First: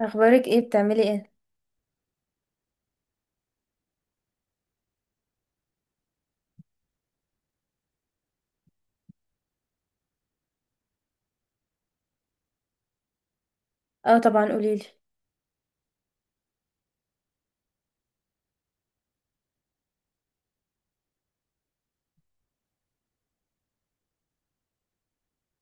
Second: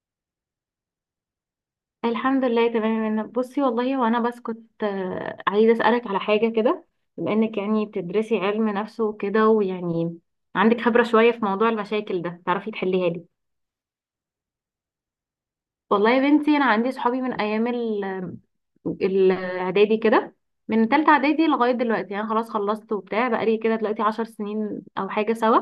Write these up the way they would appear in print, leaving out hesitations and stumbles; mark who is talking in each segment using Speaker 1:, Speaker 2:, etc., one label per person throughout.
Speaker 1: اخبارك ايه؟ بتعملي ايه؟
Speaker 2: الحمد لله تمام يا منى. بصي والله وانا بس كنت عايزه اسالك على حاجه كده، بما انك يعني بتدرسي علم نفس وكده ويعني عندك خبره شويه في موضوع المشاكل ده، تعرفي تحليها لي.
Speaker 1: اه، طبعا قوليلي.
Speaker 2: والله يا بنتي انا عندي صحابي من ايام الاعدادي كده، من تالتة اعدادي لغايه دلوقتي يعني، خلاص خلصت وبتاع، بقالي كده دلوقتي 10 سنين او حاجه سوا.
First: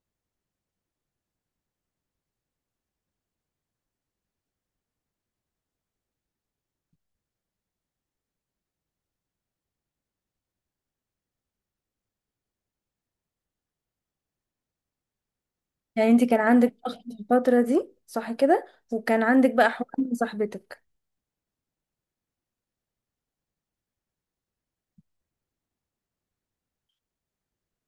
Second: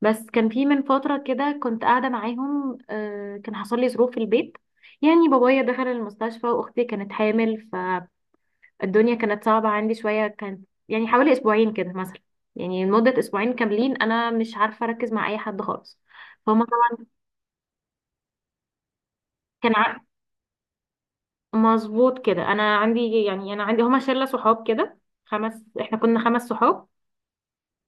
Speaker 2: بس كان في من فتره كده كنت قاعده معاهم كان حصل لي ظروف في البيت، يعني بابايا دخل المستشفى واختي كانت حامل. الدنيا كانت صعبة عندي شوية، كانت يعني حوالي أسبوعين كده مثلا. يعني لمدة أسبوعين كاملين أنا مش عارفة أركز مع أي حد خالص.
Speaker 1: يعني انت كان
Speaker 2: فهم
Speaker 1: عندك ضغط
Speaker 2: طبعا.
Speaker 1: في الفترة دي، صح كده؟ وكان عندك بقى
Speaker 2: كان
Speaker 1: حوار
Speaker 2: ع-
Speaker 1: من صاحبتك.
Speaker 2: مظبوط كده، أنا عندي هما شلة صحاب كده. إحنا كنا 5 صحاب،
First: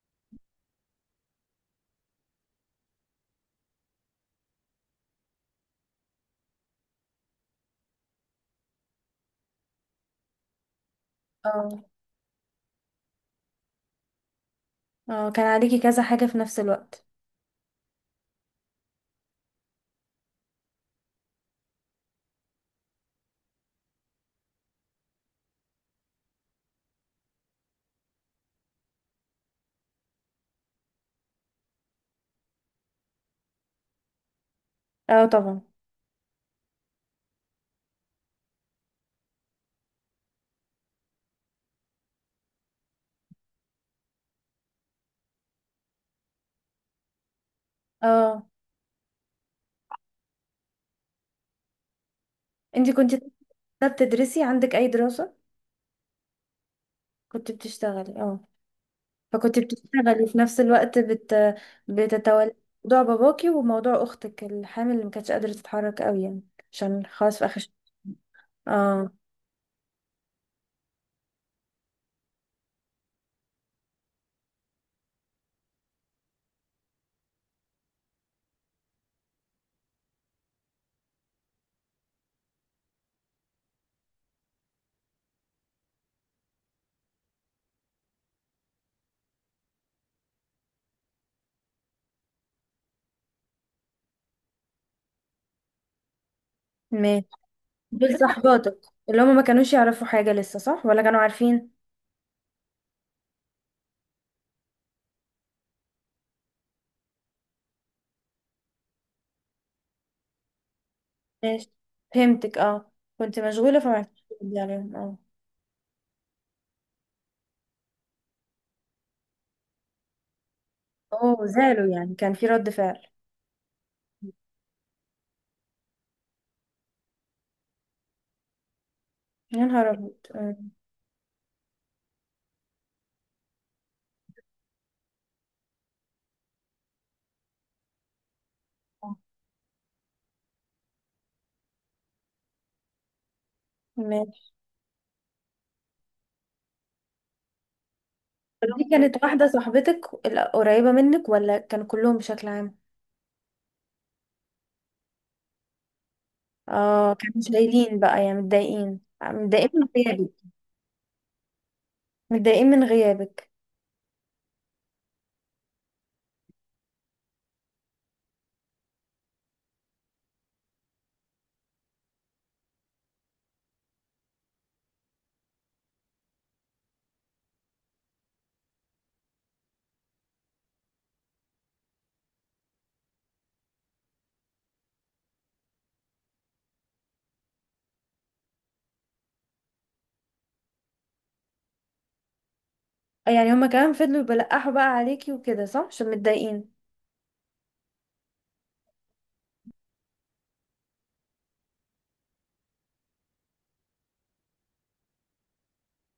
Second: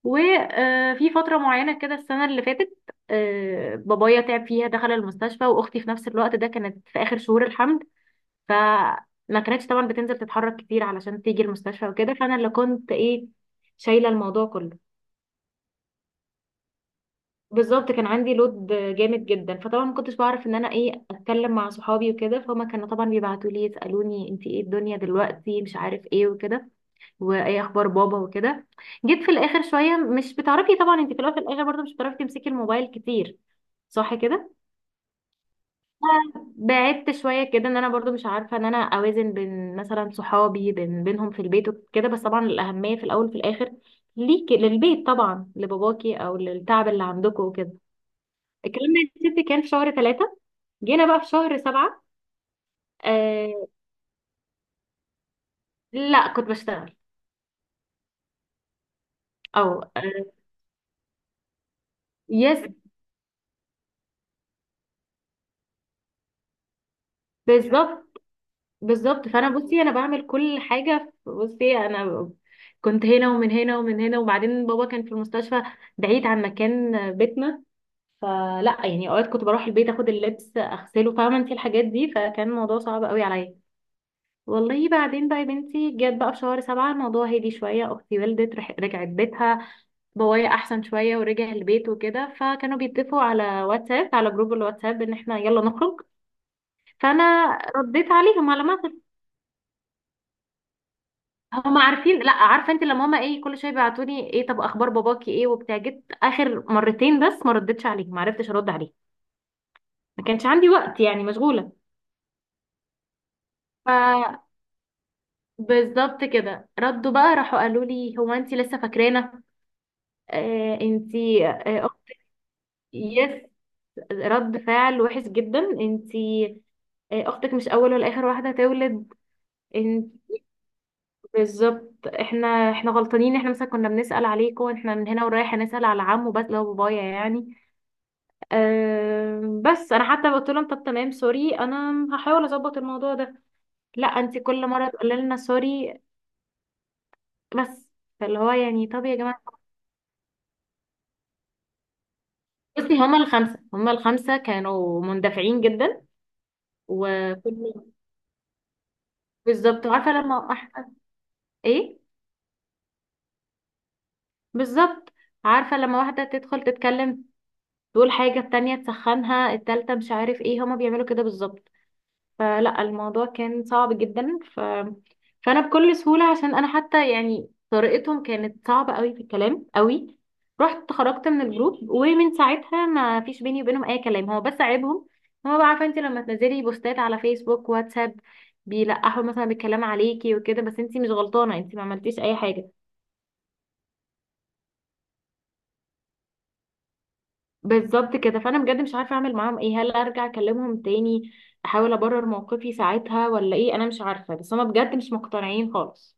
Speaker 2: وفي فترة معينة كده، السنة اللي فاتت بابايا تعب فيها، دخل المستشفى، وأختي في نفس الوقت ده كانت في آخر شهور الحمل، فما كانتش طبعا بتنزل تتحرك كتير علشان تيجي
Speaker 1: اه.
Speaker 2: المستشفى وكده، فأنا اللي كنت إيه شايلة الموضوع كله.
Speaker 1: اه، كان عليكي كذا حاجة في نفس الوقت.
Speaker 2: بالظبط، كان عندي لود جامد جدا، فطبعا ما كنتش بعرف ان انا ايه، اتكلم مع صحابي وكده، فهم كانوا طبعا بيبعتوا لي يسالوني انت ايه الدنيا دلوقتي مش عارف ايه وكده، وايه اخبار بابا وكده. جيت في الاخر شويه، مش بتعرفي طبعا انت في الاول في الاخر برضه مش بتعرفي تمسكي الموبايل كتير، صح كده.
Speaker 1: اه، طبعا.
Speaker 2: بعدت شويه كده، ان انا برضو مش عارفه ان انا اوازن بين مثلا صحابي بينهم في البيت وكده، بس طبعا الاهميه في الاول وفي الاخر ليكي للبيت طبعا، لباباكي او للتعب اللي عندكم وكده.
Speaker 1: اه،
Speaker 2: الكلام ده يا ستي كان في شهر 3، جينا بقى في شهر 7.
Speaker 1: انت كنت
Speaker 2: آه.
Speaker 1: بتدرسي؟ عندك اي دراسة؟
Speaker 2: لا كنت بشتغل.
Speaker 1: كنت بتشتغلي؟ اه. فكنت
Speaker 2: او. آه.
Speaker 1: بتشتغلي في نفس الوقت بتتولي
Speaker 2: يس.
Speaker 1: موضوع باباكي وموضوع اختك الحامل اللي ما كانتش قادرة تتحرك قوي يعني، عشان خلاص في اخر ش-.
Speaker 2: بالظبط.
Speaker 1: اه،
Speaker 2: بالظبط فانا، بصي انا بعمل كل حاجة، بصي انا كنت هنا ومن هنا ومن هنا، وبعدين بابا كان في المستشفى بعيد عن مكان بيتنا، فلا يعني اوقات كنت بروح البيت اخد اللبس اغسله، فاهمة انت الحاجات دي، فكان الموضوع صعب قوي عليا. والله بعدين بقى يا بنتي، جت بقى في شهر 7، الموضوع هدي شوية، أختي والدت رجعت بيتها، بابايا أحسن شوية ورجع البيت وكده، فكانوا بيتفقوا على واتساب، على جروب الواتساب، إن احنا يلا نخرج.
Speaker 1: ماشي.
Speaker 2: فأنا رديت
Speaker 1: دول
Speaker 2: عليهم على
Speaker 1: صاحباتك
Speaker 2: مثل
Speaker 1: اللي هم ما كانوش يعرفوا حاجة لسه، صح؟ ولا كانوا عارفين؟
Speaker 2: هما عارفين، لا عارفة انت لما هما ايه كل شوية بيبعتوني ايه طب أخبار باباكي ايه وبتاع، جيت آخر مرتين بس ما ردتش عليهم، ما عرفتش أرد عليهم، ما كانش عندي وقت يعني،
Speaker 1: ماشي.
Speaker 2: مشغولة.
Speaker 1: فهمتك، اه. كنت مشغولة، فما عرفتش
Speaker 2: ف
Speaker 1: ردي عليهم، اه.
Speaker 2: بالظبط كده، ردوا بقى، راحوا قالوا لي هو انت لسه فاكرانا؟ آه انت.
Speaker 1: اوه، زعلوا
Speaker 2: آه،
Speaker 1: يعني؟ كان في رد فعل؟
Speaker 2: يس، رد فعل وحش جدا. انتي، اختك مش اول ولا اخر واحده هتولد.
Speaker 1: يا نهار
Speaker 2: انت
Speaker 1: ابيض! أمم.
Speaker 2: بالظبط، احنا غلطانين، احنا مثلا كنا بنسال عليكم، احنا من هنا ورايح هنسال على عمو بس لو بابايا يعني.
Speaker 1: آه،
Speaker 2: بس انا حتى قلت لهم طب تمام سوري، انا هحاول اظبط الموضوع ده. لا انتي
Speaker 1: ماشي.
Speaker 2: كل مره تقولي لنا سوري بس، فاللي هو
Speaker 1: طب دي
Speaker 2: يعني طب يا
Speaker 1: كانت
Speaker 2: جماعه.
Speaker 1: واحدة صاحبتك القريبة منك، ولا كانوا كلهم بشكل عام؟
Speaker 2: بصي هما الخمسه كانوا مندفعين جدا.
Speaker 1: اه، كانوا مش
Speaker 2: وكل
Speaker 1: قايلين بقى يعني متضايقين
Speaker 2: بالظبط،
Speaker 1: من
Speaker 2: عارفه
Speaker 1: غيابك.
Speaker 2: لما احنا ايه،
Speaker 1: متضايقين من غيابك.
Speaker 2: بالظبط عارفة لما واحدة تدخل تتكلم تقول حاجة، التانية تسخنها، التالتة مش عارف ايه، هما بيعملوا كده بالظبط. فلا الموضوع كان صعب جدا فأنا بكل سهولة، عشان أنا حتى يعني طريقتهم كانت صعبة قوي في الكلام قوي، رحت خرجت من الجروب، ومن ساعتها ما فيش بيني وبينهم أي كلام. هو بس عيبهم، هو بقى عارفة انت لما تنزلي بوستات على فيسبوك واتساب بيلقحوا مثلا بالكلام عليكي وكده، بس انت مش غلطانة، انت ما عملتيش أي حاجة.
Speaker 1: يعني هما كمان فضلوا يبلقحوا بقى عليكي وكده، صح؟ عشان متضايقين.
Speaker 2: بالظبط كده، فانا بجد مش عارفه اعمل معاهم ايه، هل ارجع اكلمهم تاني احاول ابرر موقفي ساعتها ولا ايه، انا مش عارفه، بس هما بجد مش مقتنعين خالص.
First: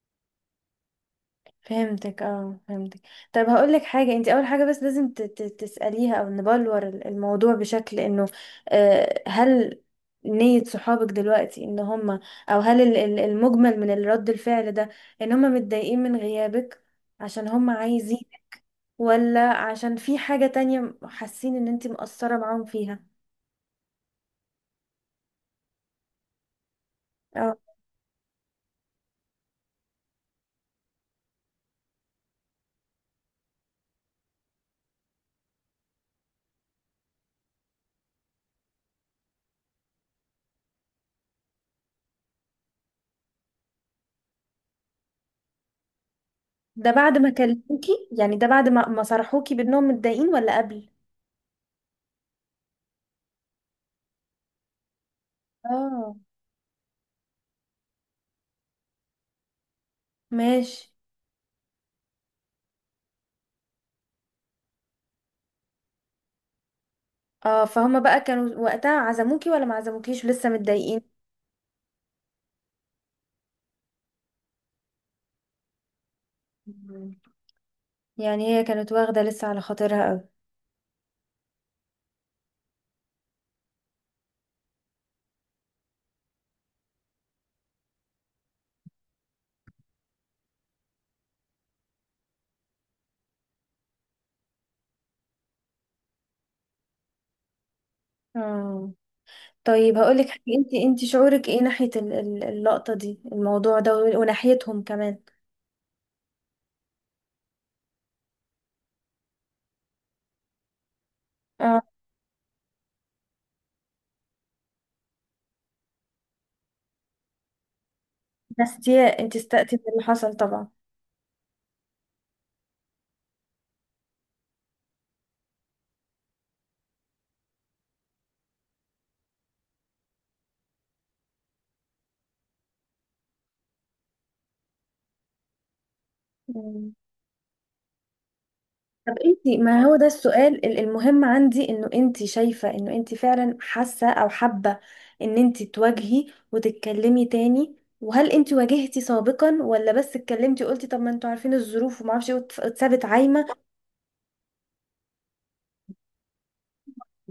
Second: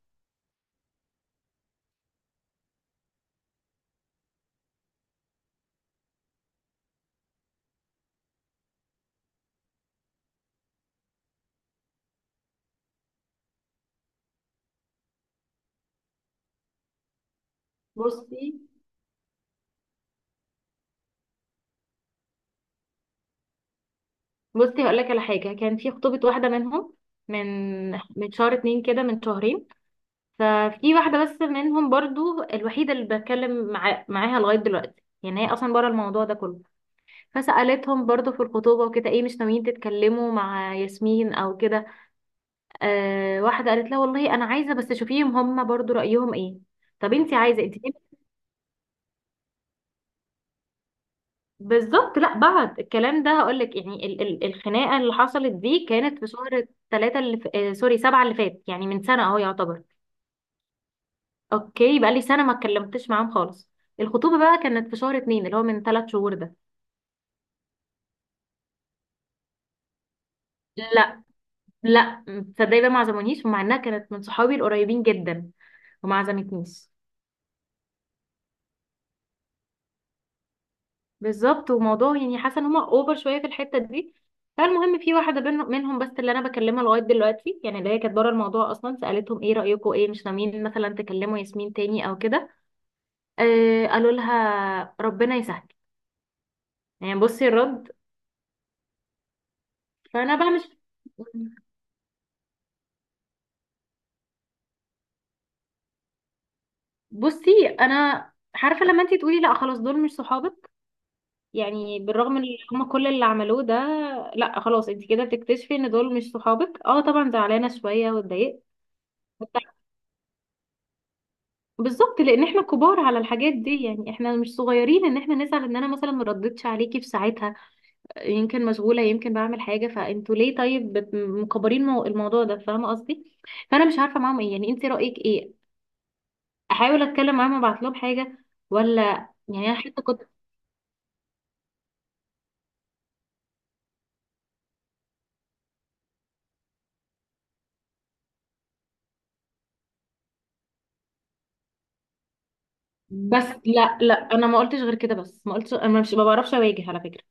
Speaker 1: فهمتك، اه، فهمتك. طب هقول لك حاجه، انت اول حاجه بس لازم تساليها، او نبلور الموضوع بشكل انه، هل نية صحابك دلوقتي ان هم، او هل المجمل من الرد الفعل ده ان هم متضايقين من غيابك عشان هم عايزين،
Speaker 2: بصي.
Speaker 1: ولا عشان في حاجه تانية حاسين ان انت مقصره معاهم فيها؟
Speaker 2: بصي هقول لك على حاجه، كان في خطوبه واحده منهم،
Speaker 1: اه،
Speaker 2: من من شهر 2 كده، من شهرين. ففي واحده بس منهم برضو، الوحيده اللي بتكلم معاها لغايه دلوقتي يعني، هي اصلا بره الموضوع ده كله. فسالتهم برضو في الخطوبه وكده، ايه مش ناويين تتكلموا مع ياسمين او كده؟ آه واحده قالت لها والله انا عايزه، بس شوفيهم هم برضو رايهم ايه.
Speaker 1: ده
Speaker 2: طب
Speaker 1: بعد ما
Speaker 2: انت عايزه
Speaker 1: كلموكي؟ يعني ده بعد ما صرحوكي بانهم متضايقين، ولا قبل؟
Speaker 2: بالظبط، لا بعد الكلام ده هقول لك يعني، ال ال الخناقه اللي حصلت دي
Speaker 1: اه،
Speaker 2: كانت في شهر 3 اللي ف... آه سوري، 7 اللي فات، يعني من سنه اهو يعتبر.
Speaker 1: ماشي.
Speaker 2: اوكي، بقى لي سنه ما اتكلمتش معاهم خالص. الخطوبه بقى كانت في شهر 2، اللي هو من 3 شهور ده.
Speaker 1: اه، فهم بقى كانوا وقتها عزموكي ولا ما عزموكيش ولسه متضايقين؟
Speaker 2: لا. لا. تصدقي بقى ما عزمونيش، ومع انها كانت من صحابي القريبين جدا، وما عزمتنيش.
Speaker 1: مم. يعني هي كانت واخدة لسه على خاطرها قوي.
Speaker 2: بالظبط، وموضوع يعني حاسه ان هم اوفر شويه في الحته دي. فالمهم في واحده منهم بس اللي انا بكلمها لغايه دلوقتي، يعني اللي هي كانت بره الموضوع اصلا، سالتهم ايه رايكم، ايه مش ناويين مثلا تكلموا ياسمين تاني او كده؟ آه قالوا لها ربنا يسهل. يعني بصي الرد.
Speaker 1: اه، طيب هقولك
Speaker 2: فانا
Speaker 1: حاجة،
Speaker 2: بقى مش
Speaker 1: انت شعورك ايه ناحية اللقطة دي، الموضوع ده، وناحيتهم كمان؟
Speaker 2: بصي. انا عارفه لما انتي تقولي لا خلاص دول مش صحابك،
Speaker 1: اه،
Speaker 2: يعني بالرغم ان هم كل اللي عملوه ده، لا خلاص انتي كده بتكتشفي ان دول مش صحابك. اه طبعا، زعلانه شويه واتضايقت.
Speaker 1: بس دي انت استقتي من اللي حصل طبعا.
Speaker 2: بالظبط، لان احنا كبار على الحاجات دي يعني، احنا مش صغيرين، ان احنا نزعل ان انا مثلا ما ردتش عليكي في ساعتها. يمكن مشغوله، يمكن بعمل حاجه، فانتوا ليه طيب مكبرين الموضوع ده، فاهمه قصدي. فانا مش عارفه معاهم ايه يعني، انت رايك ايه؟
Speaker 1: مم.
Speaker 2: احاول اتكلم معاهم، ابعت لهم حاجه، ولا؟
Speaker 1: طب انتي،
Speaker 2: يعني انا
Speaker 1: ما هو
Speaker 2: حتى
Speaker 1: ده
Speaker 2: كنت،
Speaker 1: السؤال المهم عندي، انه انتي شايفة انه انتي فعلا حاسة او حابة ان انتي تواجهي وتتكلمي تاني، وهل انتي واجهتي سابقا، ولا بس اتكلمتي وقلتي طب ما انتوا عارفين الظروف ومعرفش ايه، واتسابت
Speaker 2: بس
Speaker 1: عايمة؟
Speaker 2: لا لا انا ما قلتش غير كده، بس ما قلتش، انا مش، ما بعرفش اواجه على فكره،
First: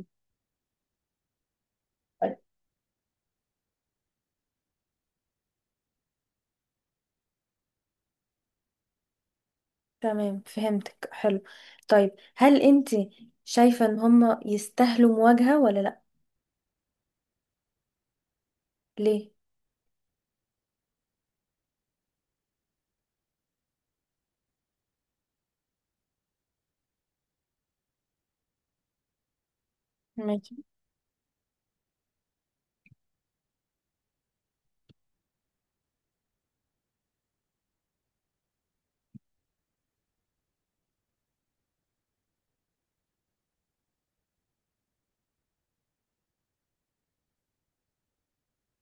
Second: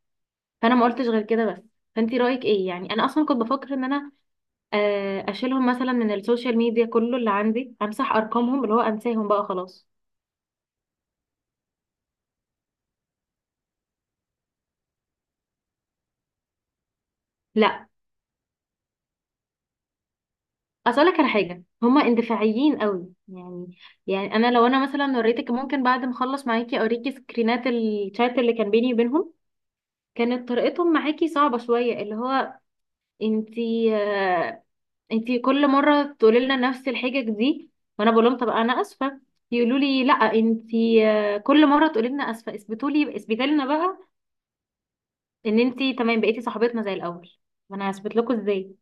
Speaker 2: فانا ما قلتش غير كده بس. فانت رايك ايه؟ يعني انا اصلا كنت بفكر ان انا اشيلهم مثلا من السوشيال ميديا، كله اللي عندي امسح ارقامهم، اللي هو انساهم بقى خلاص.
Speaker 1: تمام، فهمتك، حلو. طيب هل انتي شايفة ان هما يستاهلوا مواجهة ولا لا؟
Speaker 2: لا
Speaker 1: ليه؟
Speaker 2: اسالك على حاجه، هما اندفاعيين قوي يعني. يعني انا لو مثلا وريتك، ممكن بعد ما اخلص معاكي اوريكي سكرينات الشات اللي كان بيني وبينهم، كانت
Speaker 1: ماشي،
Speaker 2: طريقتهم معاكي صعبه شويه، اللي هو انتي آه، انتي كل مره تقولي لنا نفس الحجج دي، وانا بقول لهم طب انا اسفه، يقولوا لي لا انتي كل مره تقولي لنا اسفه، اثبتوا لي، اثبتي لنا بقى ان انتي تمام بقيتي صاحبتنا زي الاول. ما انا هثبت لكم ازاي؟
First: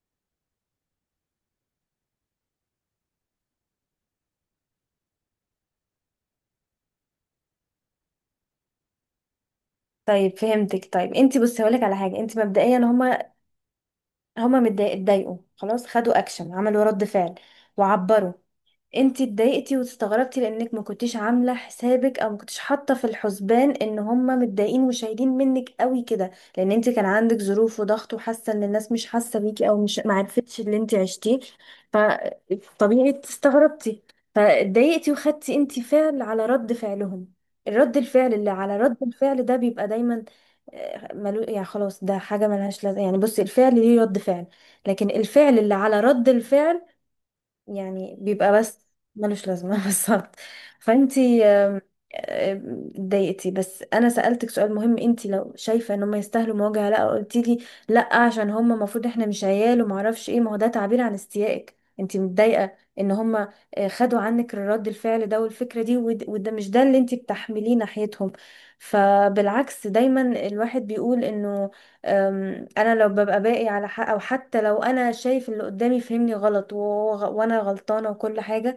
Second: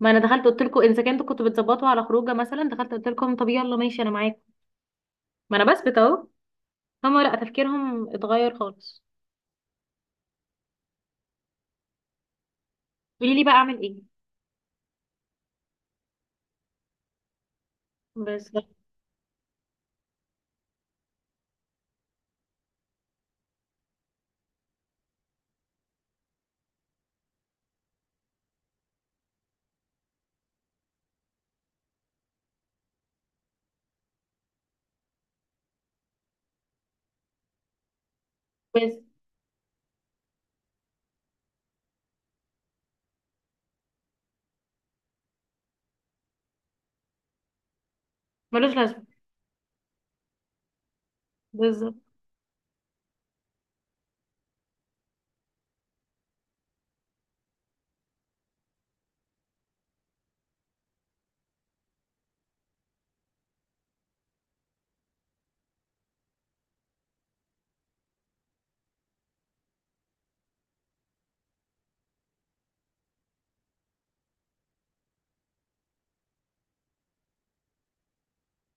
Speaker 2: ما انا دخلت قلت لكم اذا كنتوا بتظبطوا على خروجه مثلا، دخلت قلت لكم طب يلا ماشي انا معاكم، ما انا بثبت اهو. هما لا، تفكيرهم اتغير خالص.
Speaker 1: طيب فهمتك. طيب انتي بصي، هقولك على حاجة. انتي مبدئيا هما،
Speaker 2: قولي لي بقى اعمل ايه؟
Speaker 1: اتضايقوا خلاص، خدوا اكشن، عملوا رد فعل، وعبروا.
Speaker 2: بس.
Speaker 1: انتي اتضايقتي واستغربتي، لانك ما كنتيش عامله حسابك، او ما كنتيش حاطه في الحسبان ان هما متضايقين وشايلين منك قوي كده، لان انتي كان عندك ظروف وضغط، وحاسه ان الناس مش حاسه بيكي، او مش ما عرفتش اللي انتي عشتيه، فطبيعي استغربتي، فاتضايقتي، وخدتي انتي فعل على رد فعلهم. الرد الفعل اللي على رد
Speaker 2: بس
Speaker 1: الفعل ده بيبقى دايما، يعني خلاص، ده حاجه ملهاش لازمه. يعني بصي، الفعل ليه رد فعل، لكن الفعل اللي على رد الفعل يعني بيبقى
Speaker 2: ملوش
Speaker 1: بس
Speaker 2: لازمه.
Speaker 1: ملوش لازمة. بالظبط. فانتي، آم،
Speaker 2: بالظبط،
Speaker 1: آم، اتضايقتي. بس انا سألتك سؤال مهم، انتي لو شايفة ان هم يستاهلوا مواجهة، لا قلتي لي لا، عشان هم المفروض احنا مش عيال وما اعرفش ايه. ما هو ده تعبير عن استيائك، انتي متضايقة ان هم خدوا عنك رد الفعل ده والفكرة دي، وده مش ده اللي انتي بتحمليه ناحيتهم. فبالعكس دايما، الواحد بيقول انه، انا لو ببقى باقي على حق، او حتى لو انا شايف اللي قدامي فهمني غلط وانا غلطانه وكل حاجه،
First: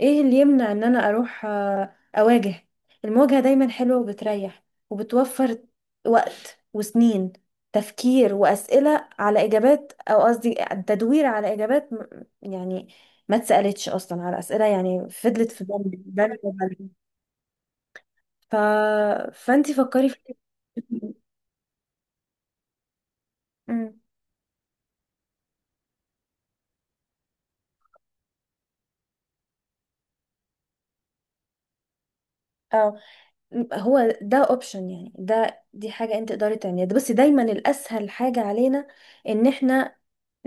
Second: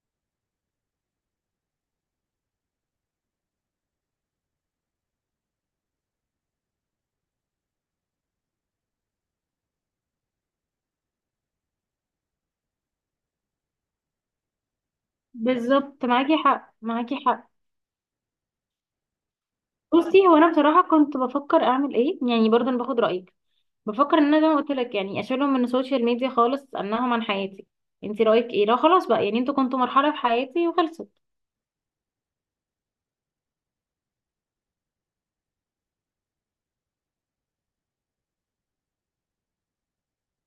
Speaker 1: ايه اللي يمنع ان انا اروح اواجه؟ المواجهه دايما حلوه وبتريح، وبتوفر وقت وسنين تفكير، واسئله على اجابات، او قصدي تدوير على اجابات، يعني، ما اتسالتش اصلا على اسئله يعني، فضلت في بالي
Speaker 2: بالظبط معاكي
Speaker 1: بالي
Speaker 2: حق،
Speaker 1: وبالي.
Speaker 2: معاكي حق.
Speaker 1: ف... فانتي فكري
Speaker 2: بصي
Speaker 1: في.
Speaker 2: هو انا بصراحه كنت بفكر اعمل ايه يعني، برضه انا باخد رايك،
Speaker 1: مم.
Speaker 2: بفكر ان انا زي ما قلت لك يعني اشيلهم من السوشيال ميديا خالص، انهم عن حياتي. انتي رايك ايه؟ لا خلاص بقى يعني، انتوا كنتوا مرحله في حياتي وخلصت.
Speaker 1: هو ده اوبشن، يعني دي حاجة انت تقدري تعمليها، بس دايما الاسهل حاجة علينا ان احنا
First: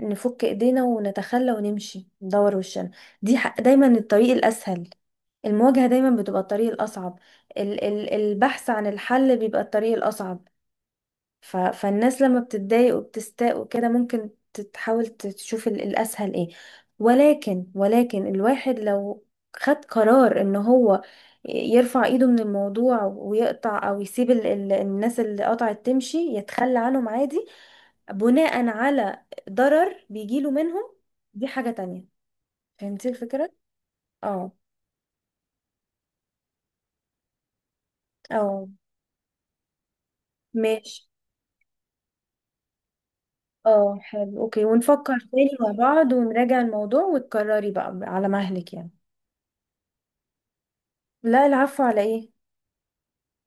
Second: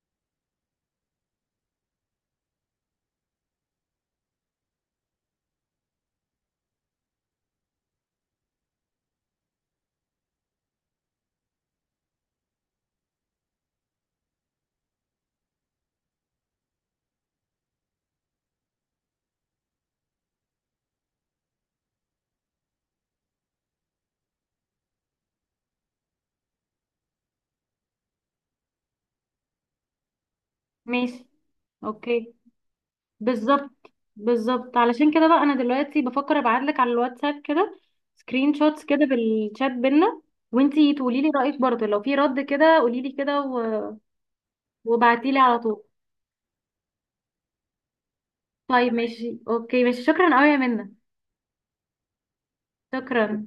Speaker 1: نفك ايدينا ونتخلى ونمشي ندور وشنا. دايما الطريق الاسهل. المواجهة دايما بتبقى الطريق الاصعب. ال ال البحث عن الحل بيبقى الطريق الاصعب. فالناس لما بتتضايق وبتستاء وكده، ممكن تحاول تشوف الأسهل ايه. ولكن، الواحد لو خد قرار ان هو يرفع ايده من الموضوع ويقطع، او يسيب الناس اللي قطعت تمشي، يتخلى عنهم عادي، بناء على ضرر بيجيله منهم،
Speaker 2: ماشي.
Speaker 1: دي حاجة تانية.
Speaker 2: اوكي.
Speaker 1: فهمتي الفكرة؟
Speaker 2: بالظبط،
Speaker 1: اه،
Speaker 2: بالظبط علشان كده بقى انا دلوقتي بفكر ابعتلك على الواتساب كده سكرين
Speaker 1: اه،
Speaker 2: شوتس كده بالشات بينا، وانتي
Speaker 1: ماشي.
Speaker 2: تقولي لي رايك برضه، لو في رد كده قولي لي كده
Speaker 1: اه حلو، اوكي، ونفكر
Speaker 2: وبعتيلي
Speaker 1: تاني
Speaker 2: على
Speaker 1: مع
Speaker 2: طول.
Speaker 1: بعض ونراجع الموضوع، وتكرري بقى على مهلك يعني.
Speaker 2: طيب ماشي اوكي ماشي، شكرا قوي يا منى.
Speaker 1: لا، العفو على ايه.
Speaker 2: شكرا.